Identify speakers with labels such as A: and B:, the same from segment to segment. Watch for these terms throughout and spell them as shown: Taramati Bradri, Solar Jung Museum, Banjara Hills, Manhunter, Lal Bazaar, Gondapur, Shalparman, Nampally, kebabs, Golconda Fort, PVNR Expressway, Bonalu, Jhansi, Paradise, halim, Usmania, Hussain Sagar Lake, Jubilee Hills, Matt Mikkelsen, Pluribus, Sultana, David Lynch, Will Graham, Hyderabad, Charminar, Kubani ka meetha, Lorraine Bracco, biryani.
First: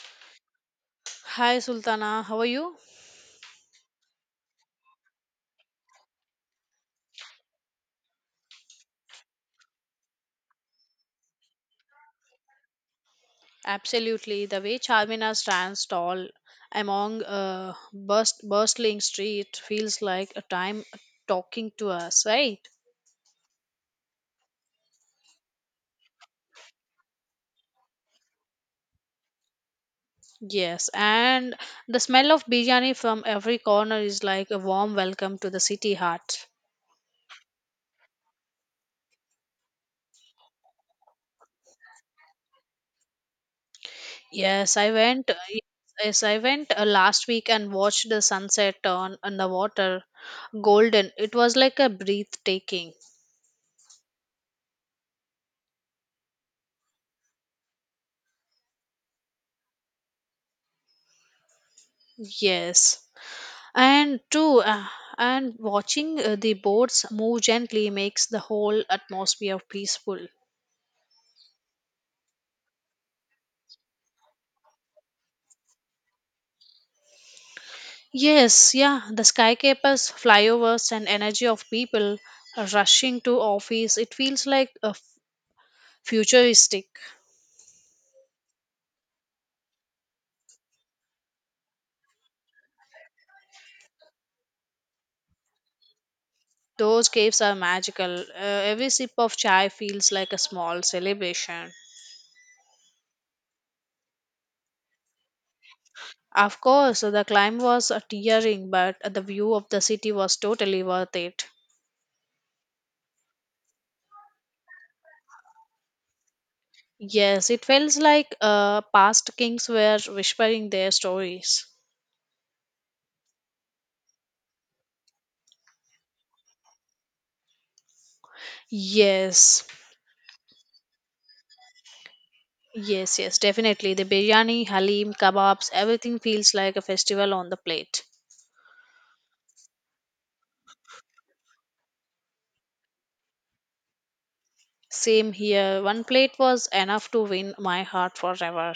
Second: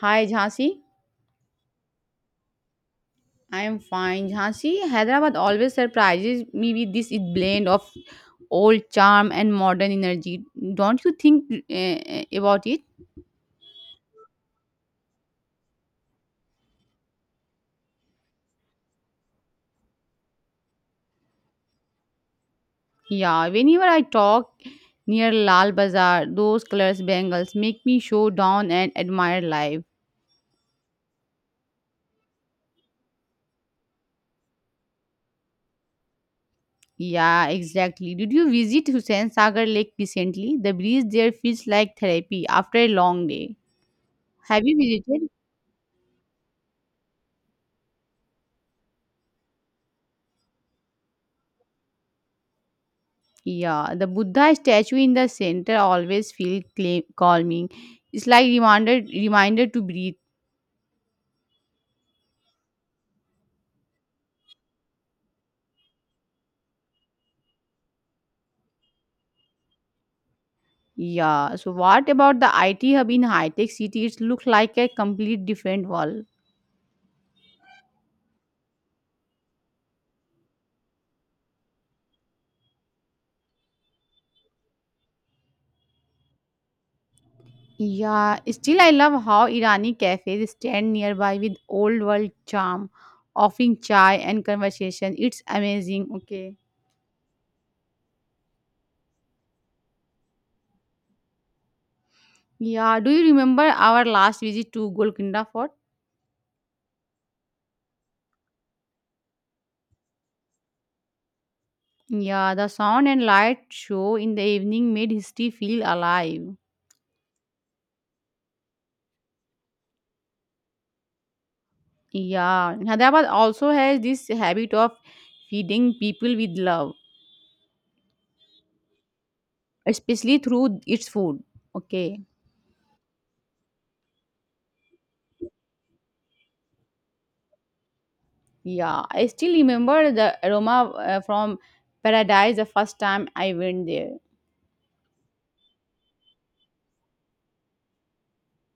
A: Hi Jhansi,
B: Hi Sultana, how are you?
A: I am fine. Jhansi, Hyderabad always surprises me with this blend of old charm and modern energy. Don't you think about it?
B: Absolutely. The way Charmina stands tall among a burst, bustling street feels like a time talking to us, right?
A: Yeah, whenever I talk near Lal Bazaar, those colors bangles make me show down and admire life.
B: Yes, and the smell of biryani from every corner is like a warm welcome to the city heart.
A: Yeah, exactly. Did you visit Hussain Sagar Lake recently? The breeze there feels like therapy after a long day. Have
B: Yes,
A: you
B: I
A: visited?
B: went. Yes, I went last week and watched the sunset on the water, golden. It was like a breathtaking.
A: Yeah, the Buddha statue in the center always feel cla calming. It's like reminder to breathe.
B: Yes. and too uh, and watching the boats move gently makes the whole atmosphere peaceful.
A: Yeah. So what about the IT hub in high-tech city? It looks like a complete different world.
B: Yes, yeah, the skyscrapers, flyovers and energy of people rushing to office, it feels like a futuristic.
A: Yeah, still I love how Irani cafes stand nearby with old world charm, offering chai and conversation. It's amazing. Okay.
B: Those caves are magical. Every sip of chai feels like a small celebration.
A: Yeah, do you remember our last visit to Golconda Fort?
B: Of course, the climb was tiring, but the view of the city was totally worth it.
A: Yeah, the sound and light show in the evening made history feel alive.
B: Yes, it feels like past kings were whispering their stories.
A: Yeah, Hyderabad also has this habit of feeding people with love,
B: Yes,
A: especially through its food. Okay.
B: yes, yes, definitely. The biryani, halim, kebabs, everything feels like a festival on the plate.
A: Yeah, I still remember the aroma from Paradise the first time I went there.
B: Same here. One plate was enough to win my heart forever.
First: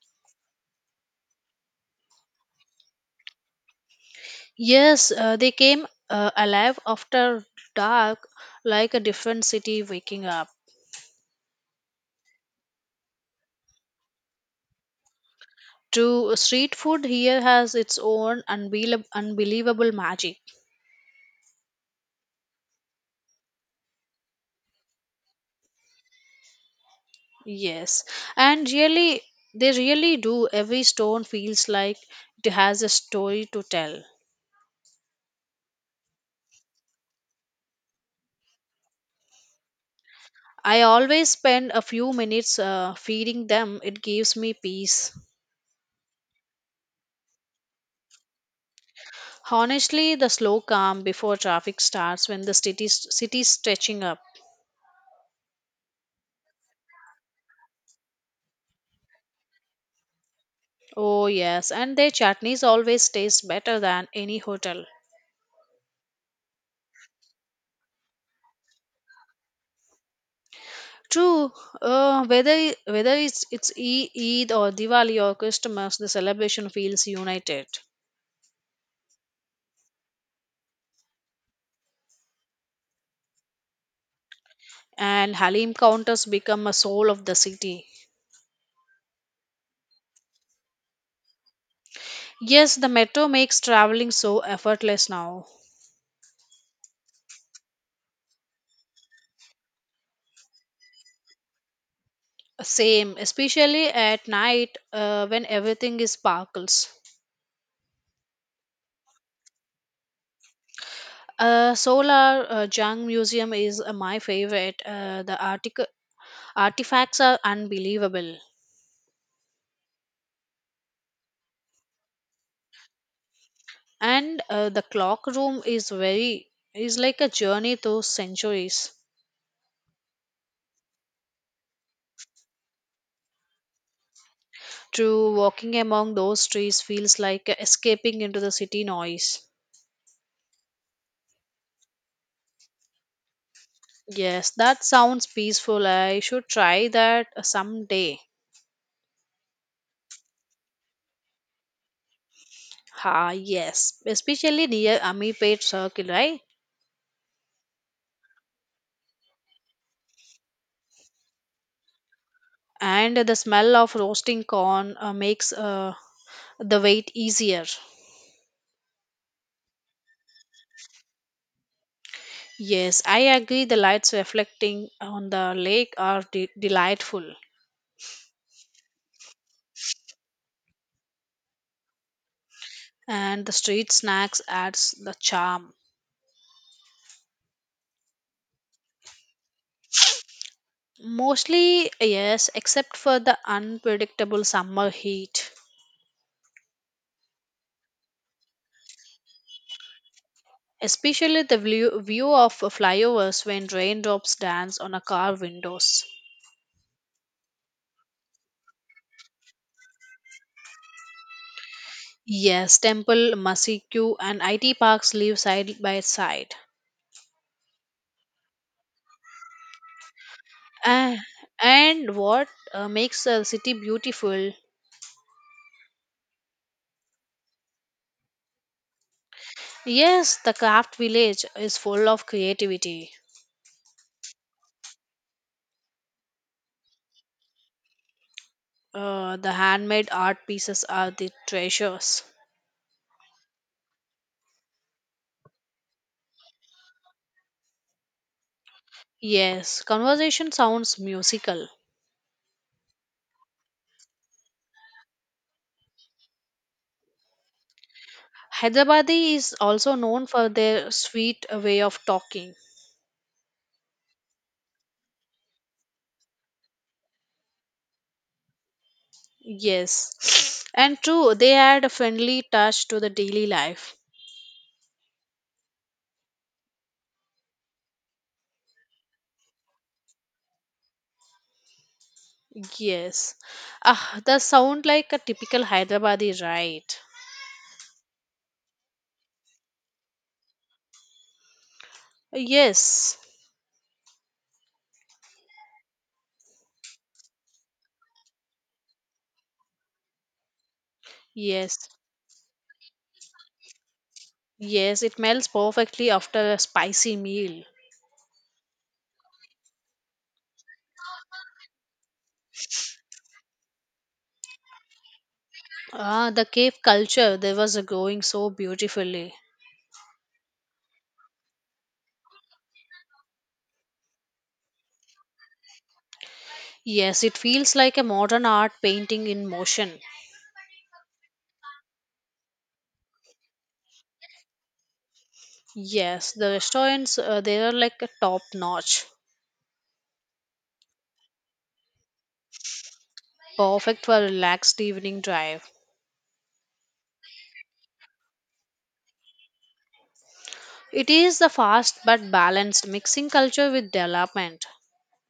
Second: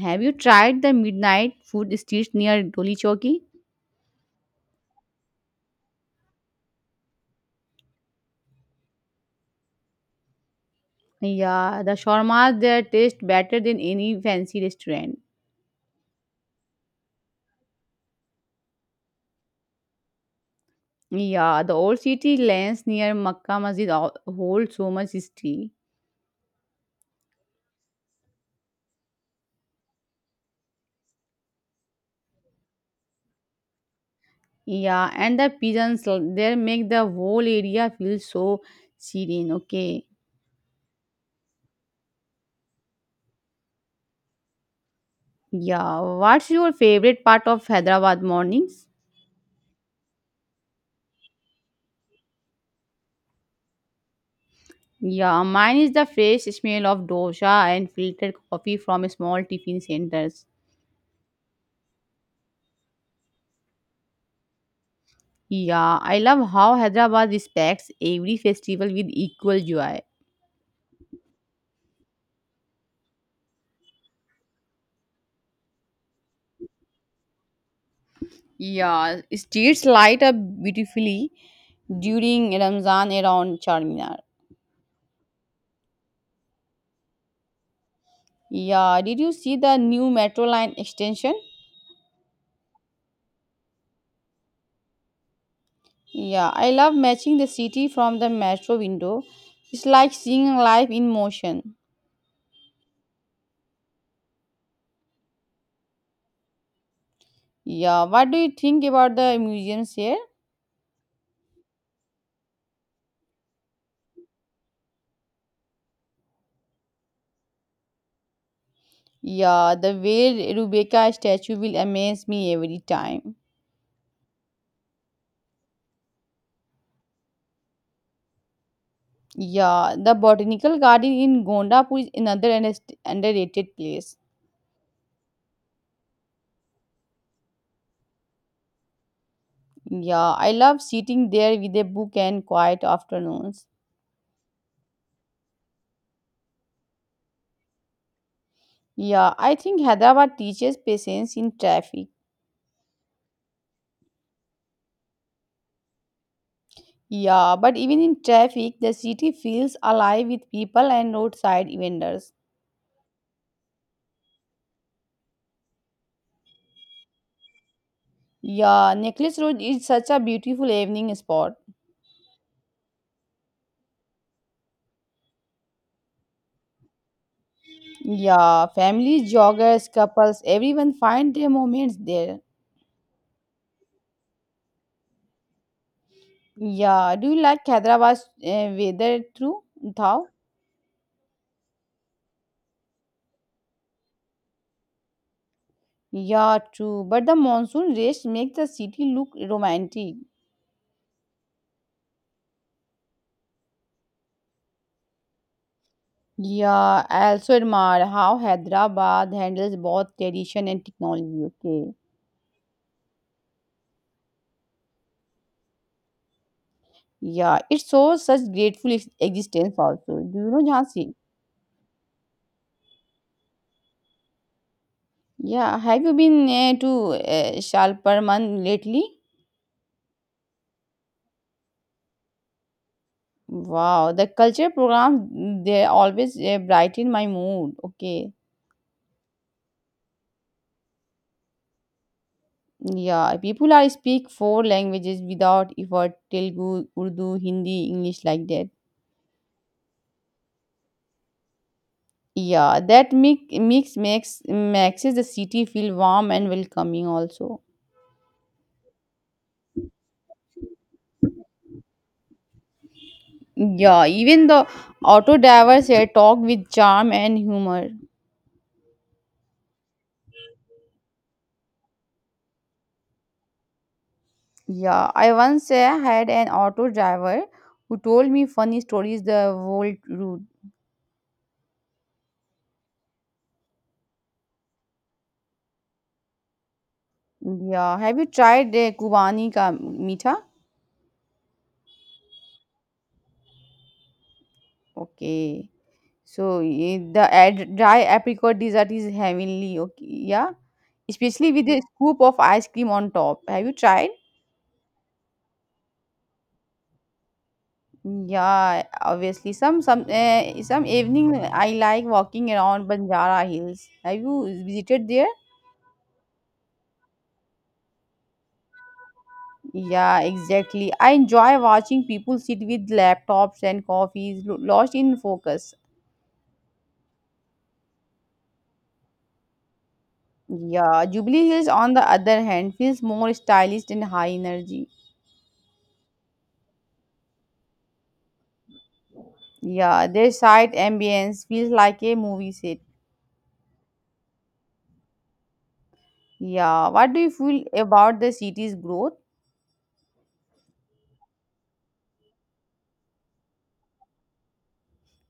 A: Have you tried the midnight food streets near Doli Chowki?
B: Yes, they came alive after dark, like a different city waking up.
A: Yeah, the shawarmas there taste better than any fancy restaurant.
B: To street food here has its own unbelievable magic.
A: Yeah, the old city lanes near Makkah Masjid hold so much history.
B: Yes, and really, they really do. Every stone feels like it has a story to tell.
A: Yeah, and the pigeons there make the whole area feel so serene. Okay.
B: I always spend a few minutes feeding them, it gives me peace.
A: Yeah. What's your favorite part of Hyderabad mornings?
B: Honestly, the slow calm before traffic starts when the city's stretching up.
A: Yeah, mine is the fresh smell of dosa and filtered coffee from small tiffin centers.
B: Oh, yes, and their chutneys always taste better than any hotel.
A: Yeah, I love how Hyderabad respects every festival with equal joy.
B: True, whether it's Eid or Diwali or Christmas, the celebration feels united.
A: Yeah, streets light up beautifully during Ramzan around Charminar.
B: And Halim counters become a soul of the city.
A: Yeah, did you see the new metro line extension?
B: Yes, the metro makes traveling so effortless now.
A: Yeah, I love matching the city from the metro window. It's like seeing life in motion.
B: Same, especially at night when everything is sparkles.
A: Yeah, what do you think about the museums here?
B: Solar Jung Museum is my favorite. The artifacts are unbelievable,
A: Yeah, the way Rebecca statue will amaze me every time.
B: and the clock room is very is like a journey through centuries.
A: Yeah, the botanical garden in Gondapur is another underrated place.
B: True, walking among those trees feels like escaping into the city noise.
A: Yeah, I love sitting there with a book and quiet afternoons.
B: Yes, that sounds peaceful. I should try that someday.
A: Yeah, I think Hyderabad teaches patience in traffic.
B: Ah, yes, especially near Amipet Circle, right?
A: Yeah, but even in traffic, the city feels alive with people and roadside vendors.
B: And the smell of roasting corn makes the wait easier.
A: Yeah, Necklace Road is such a beautiful evening spot.
B: Yes, I agree. The lights reflecting on the lake are delightful,
A: Yeah, families, joggers, couples, everyone find their moments there.
B: and the street snacks adds the charm.
A: Yeah, do you like Hyderabad's weather too, Thao?
B: Mostly, yes, except for the unpredictable summer heat.
A: Yeah, true. But the monsoon rains make the city look romantic.
B: Especially the view of flyovers when raindrops dance on a car windows.
A: Yeah, I also admire how Hyderabad handles both tradition and technology. Okay.
B: Yes, Temple, Masiku, and IT parks live side by side.
A: Yeah, it shows such grateful existence also. Do you know Jhansi?
B: Ah, and what makes a city beautiful?
A: Yeah, have you been to Shalparman lately?
B: Yes, the craft village is full of creativity.
A: Wow, the culture programs they always brighten my mood. Okay.
B: The handmade art pieces are the treasures.
A: Yeah, people are speak four languages without effort, Telugu, Urdu, Hindi, English like that.
B: Yes, conversation sounds musical.
A: Yeah, that mix makes the city feel warm and welcoming also.
B: Hyderabadi is also known for their sweet way of talking.
A: Yeah, even the auto drivers here talk with charm and humor.
B: Yes, and true, they add a friendly touch to the daily life.
A: Yeah, I once had an auto driver who told me funny stories the whole route.
B: Yes, ah, the sound like a typical Hyderabadi, right?
A: Yeah, have you tried Kubani ka meetha?
B: Yes,
A: Okay, so eh, the dry apricot dessert is heavenly. Okay, yeah, especially with a
B: yes,
A: scoop of ice cream on top. Have you tried?
B: yes, it melts perfectly after a spicy meal.
A: Yeah, obviously. Some evening I like walking around Banjara Hills. Have you visited there?
B: Ah, the cave culture there was a growing so beautifully.
A: Yeah, exactly. I enjoy watching people sit with laptops and coffees, lost in focus.
B: Yes, it feels like a modern art painting in motion.
A: Yeah, Jubilee Hills, on the other hand, feels more stylish and high energy.
B: Yes, the restaurants they are like a top notch,
A: Yeah, their site ambience feels like a movie set.
B: perfect for a relaxed evening drive.
A: Yeah, what do you feel about the city's growth?
B: It is the fast but balanced mixing culture with development.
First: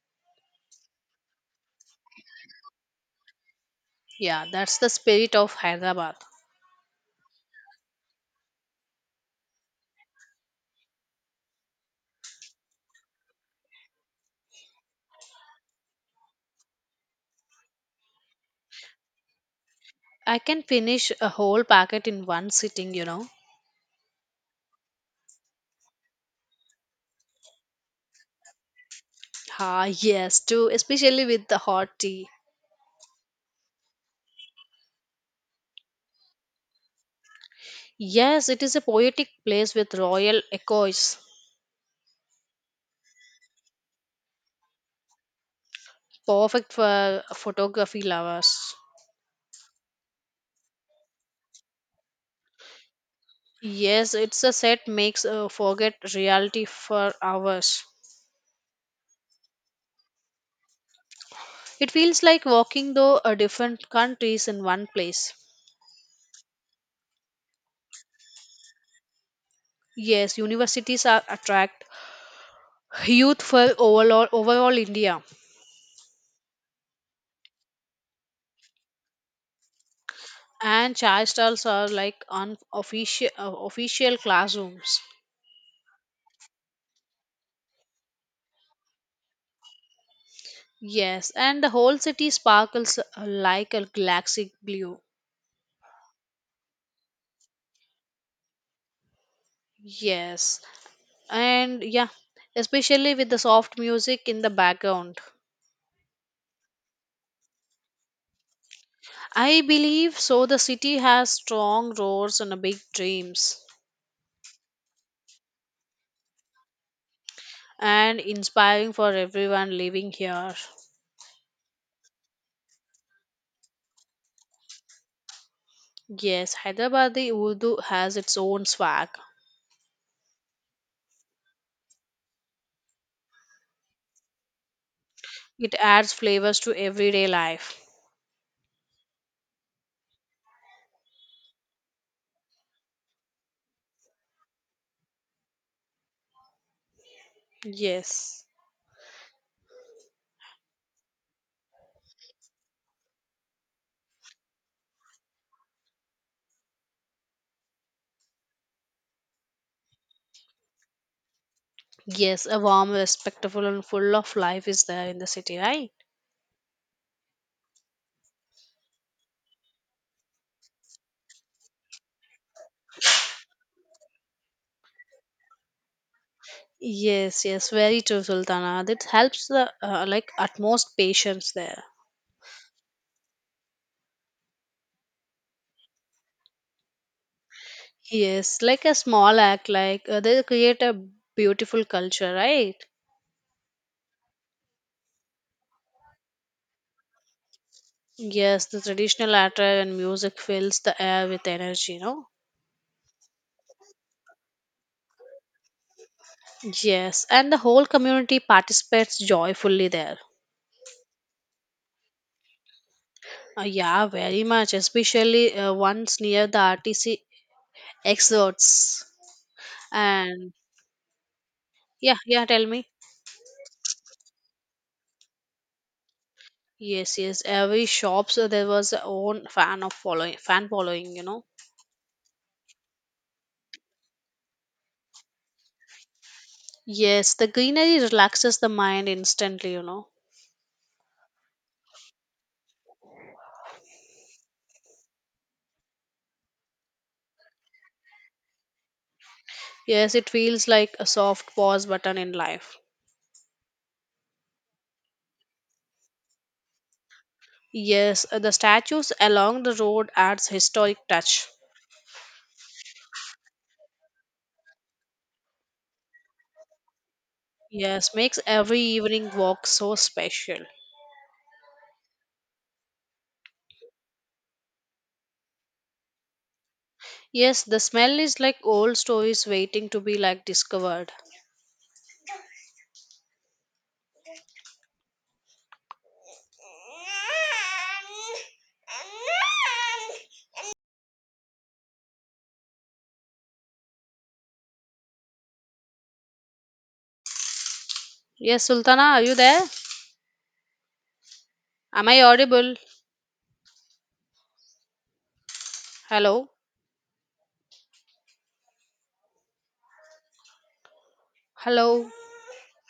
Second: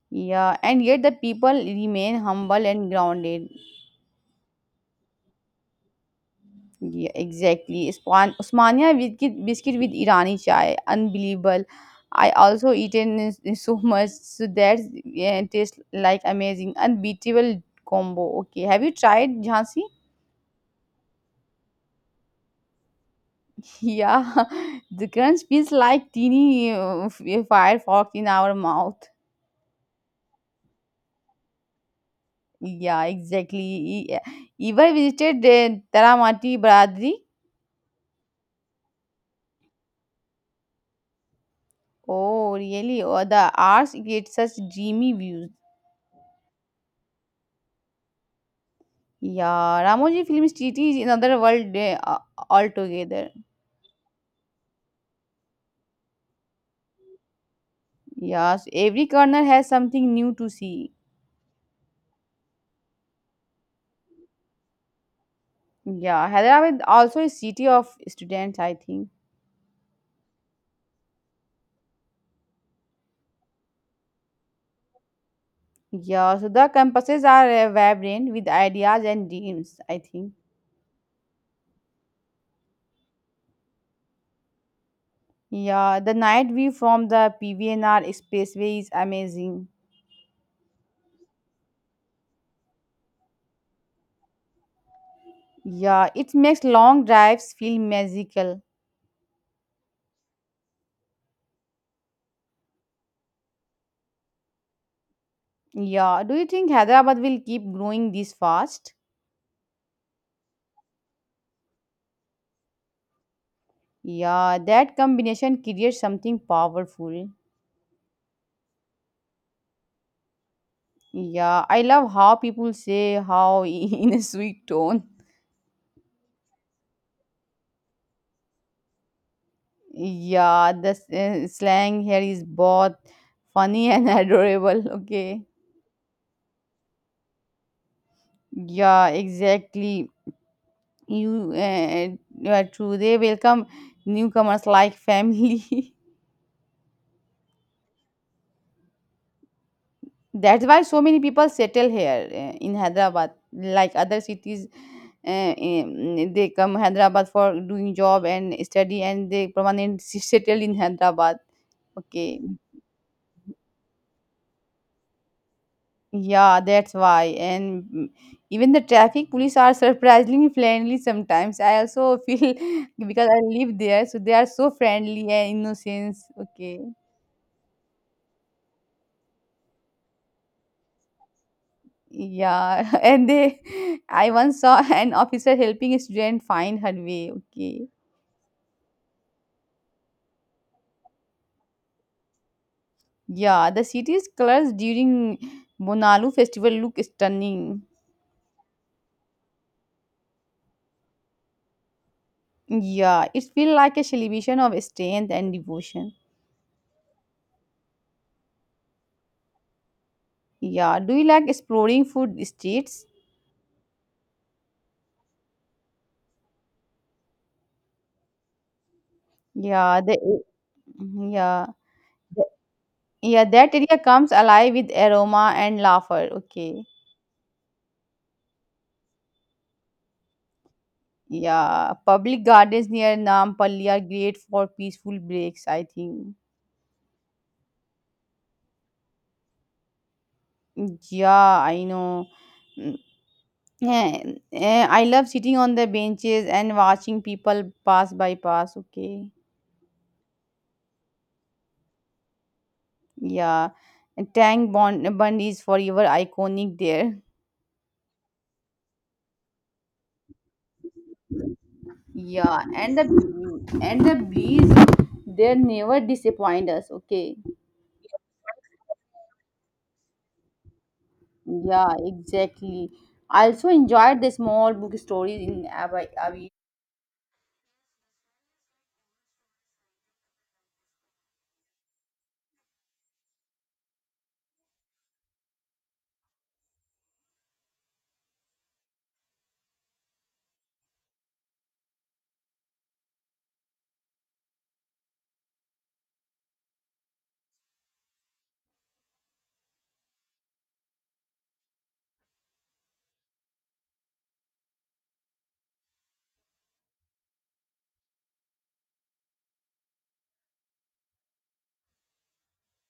A: Yeah, and yet the people remain humble and grounded.
B: Yeah, that's the spirit of Hyderabad.
A: Yeah, exactly. Usmania biscuit with Irani chai, unbelievable. I also eaten is so much, so that yeah, tastes like amazing, unbeatable combo. Okay, have you tried Jhansi?
B: I can finish a whole packet in one sitting, you know.
A: Yeah, the crunch feels like teeny firefox in our mouth.
B: Ah, yes, too, especially with the hot tea.
A: Yeah, exactly. E- yeah. Ever visited Taramati Bradri?
B: Yes, it is a poetic place with royal echoes,
A: Oh, really? Oh, the arts create such dreamy views.
B: perfect for photography lovers.
A: Yeah, Ramoji Film Street is another world eh, altogether.
B: Yes, it's a set makes forget reality for hours.
A: Yes, every corner has something new to see.
B: It feels like walking through a different countries in one place.
A: Yeah, Hyderabad also a city of students, I think.
B: Yes, universities are attract youth for overall India,
A: Yeah, so the campuses are eh, vibrant with ideas and dreams, I think.
B: and chai stalls are like unofficial official classrooms.
A: Yeah, the night view from the PVNR Expressway is amazing.
B: Yes, and the whole city sparkles like a galaxy blue.
A: Yeah, it makes long drives feel magical.
B: Yes, and yeah, especially with the soft music in the background.
A: Yeah, do you think Hyderabad will keep growing this fast?
B: I believe so. The city has strong roads and a big dreams,
A: Yeah, that combination creates something powerful.
B: and inspiring for everyone living here.
A: Yeah, I love how people say how in a sweet tone.
B: Yes, Hyderabadi Urdu has its own swag.
A: Yeah, the slang here is both funny and adorable. Okay.
B: It adds flavors to everyday life.
A: Yeah, exactly. You, uh, you are true. They welcome newcomers like family.
B: Yes.
A: That's why so many people settle here in Hyderabad. Like other cities, they come Hyderabad for doing job and study, and they permanent settle in Hyderabad. Okay,
B: Yes, a warm, respectful, and full of life is there in the city, right?
A: yeah, that's why. And even the traffic police are surprisingly friendly sometimes. I also feel because I live there, so they are so friendly and innocent. Okay.
B: Yes, yes, very true, Sultana. That helps the like utmost patience there.
A: Yeah, and they, I once saw an officer helping a student find her way. Okay,
B: Yes, like a small act, like they create a beautiful culture, right?
A: yeah, the city's colors during Bonalu festival look stunning.
B: Yes, the traditional attire and music fills the air with energy, you know.
A: Yeah, it feels like a celebration of strength and devotion.
B: Yes, and the whole community participates joyfully there.
A: Yeah, do you like exploring food streets?
B: Yeah, very much, especially once near the RTC exits.
A: Yeah, the
B: And
A: yeah,
B: yeah,
A: the-
B: yeah, tell me.
A: yeah, that area comes alive with aroma and laughter. Okay.
B: Yes, yes. Every shops there was a own fan of following, fan following. You know.
A: Yeah, public gardens near Nampally are great for peaceful breaks, I think.
B: Yes, the greenery relaxes the mind instantly. You know.
A: Yeah, I know. Mm, Yeah, eh, I love sitting on the benches and watching people pass by pass. Okay,
B: Yes, it feels like a soft pause button in life.
A: yeah, and Tank Bond Bund is forever iconic there.
B: Yes, the statues along the road adds historic touch.
A: Yeah, and the bees, they never disappoint us. Okay,
B: Yes, makes every evening walk so special.
A: yeah, exactly. I also enjoyed the small book stories in Abbey.
B: Yes, the smell is like old stories waiting to be like discovered. Yes, Sultana, are you there? Am I audible? Hello? Hello?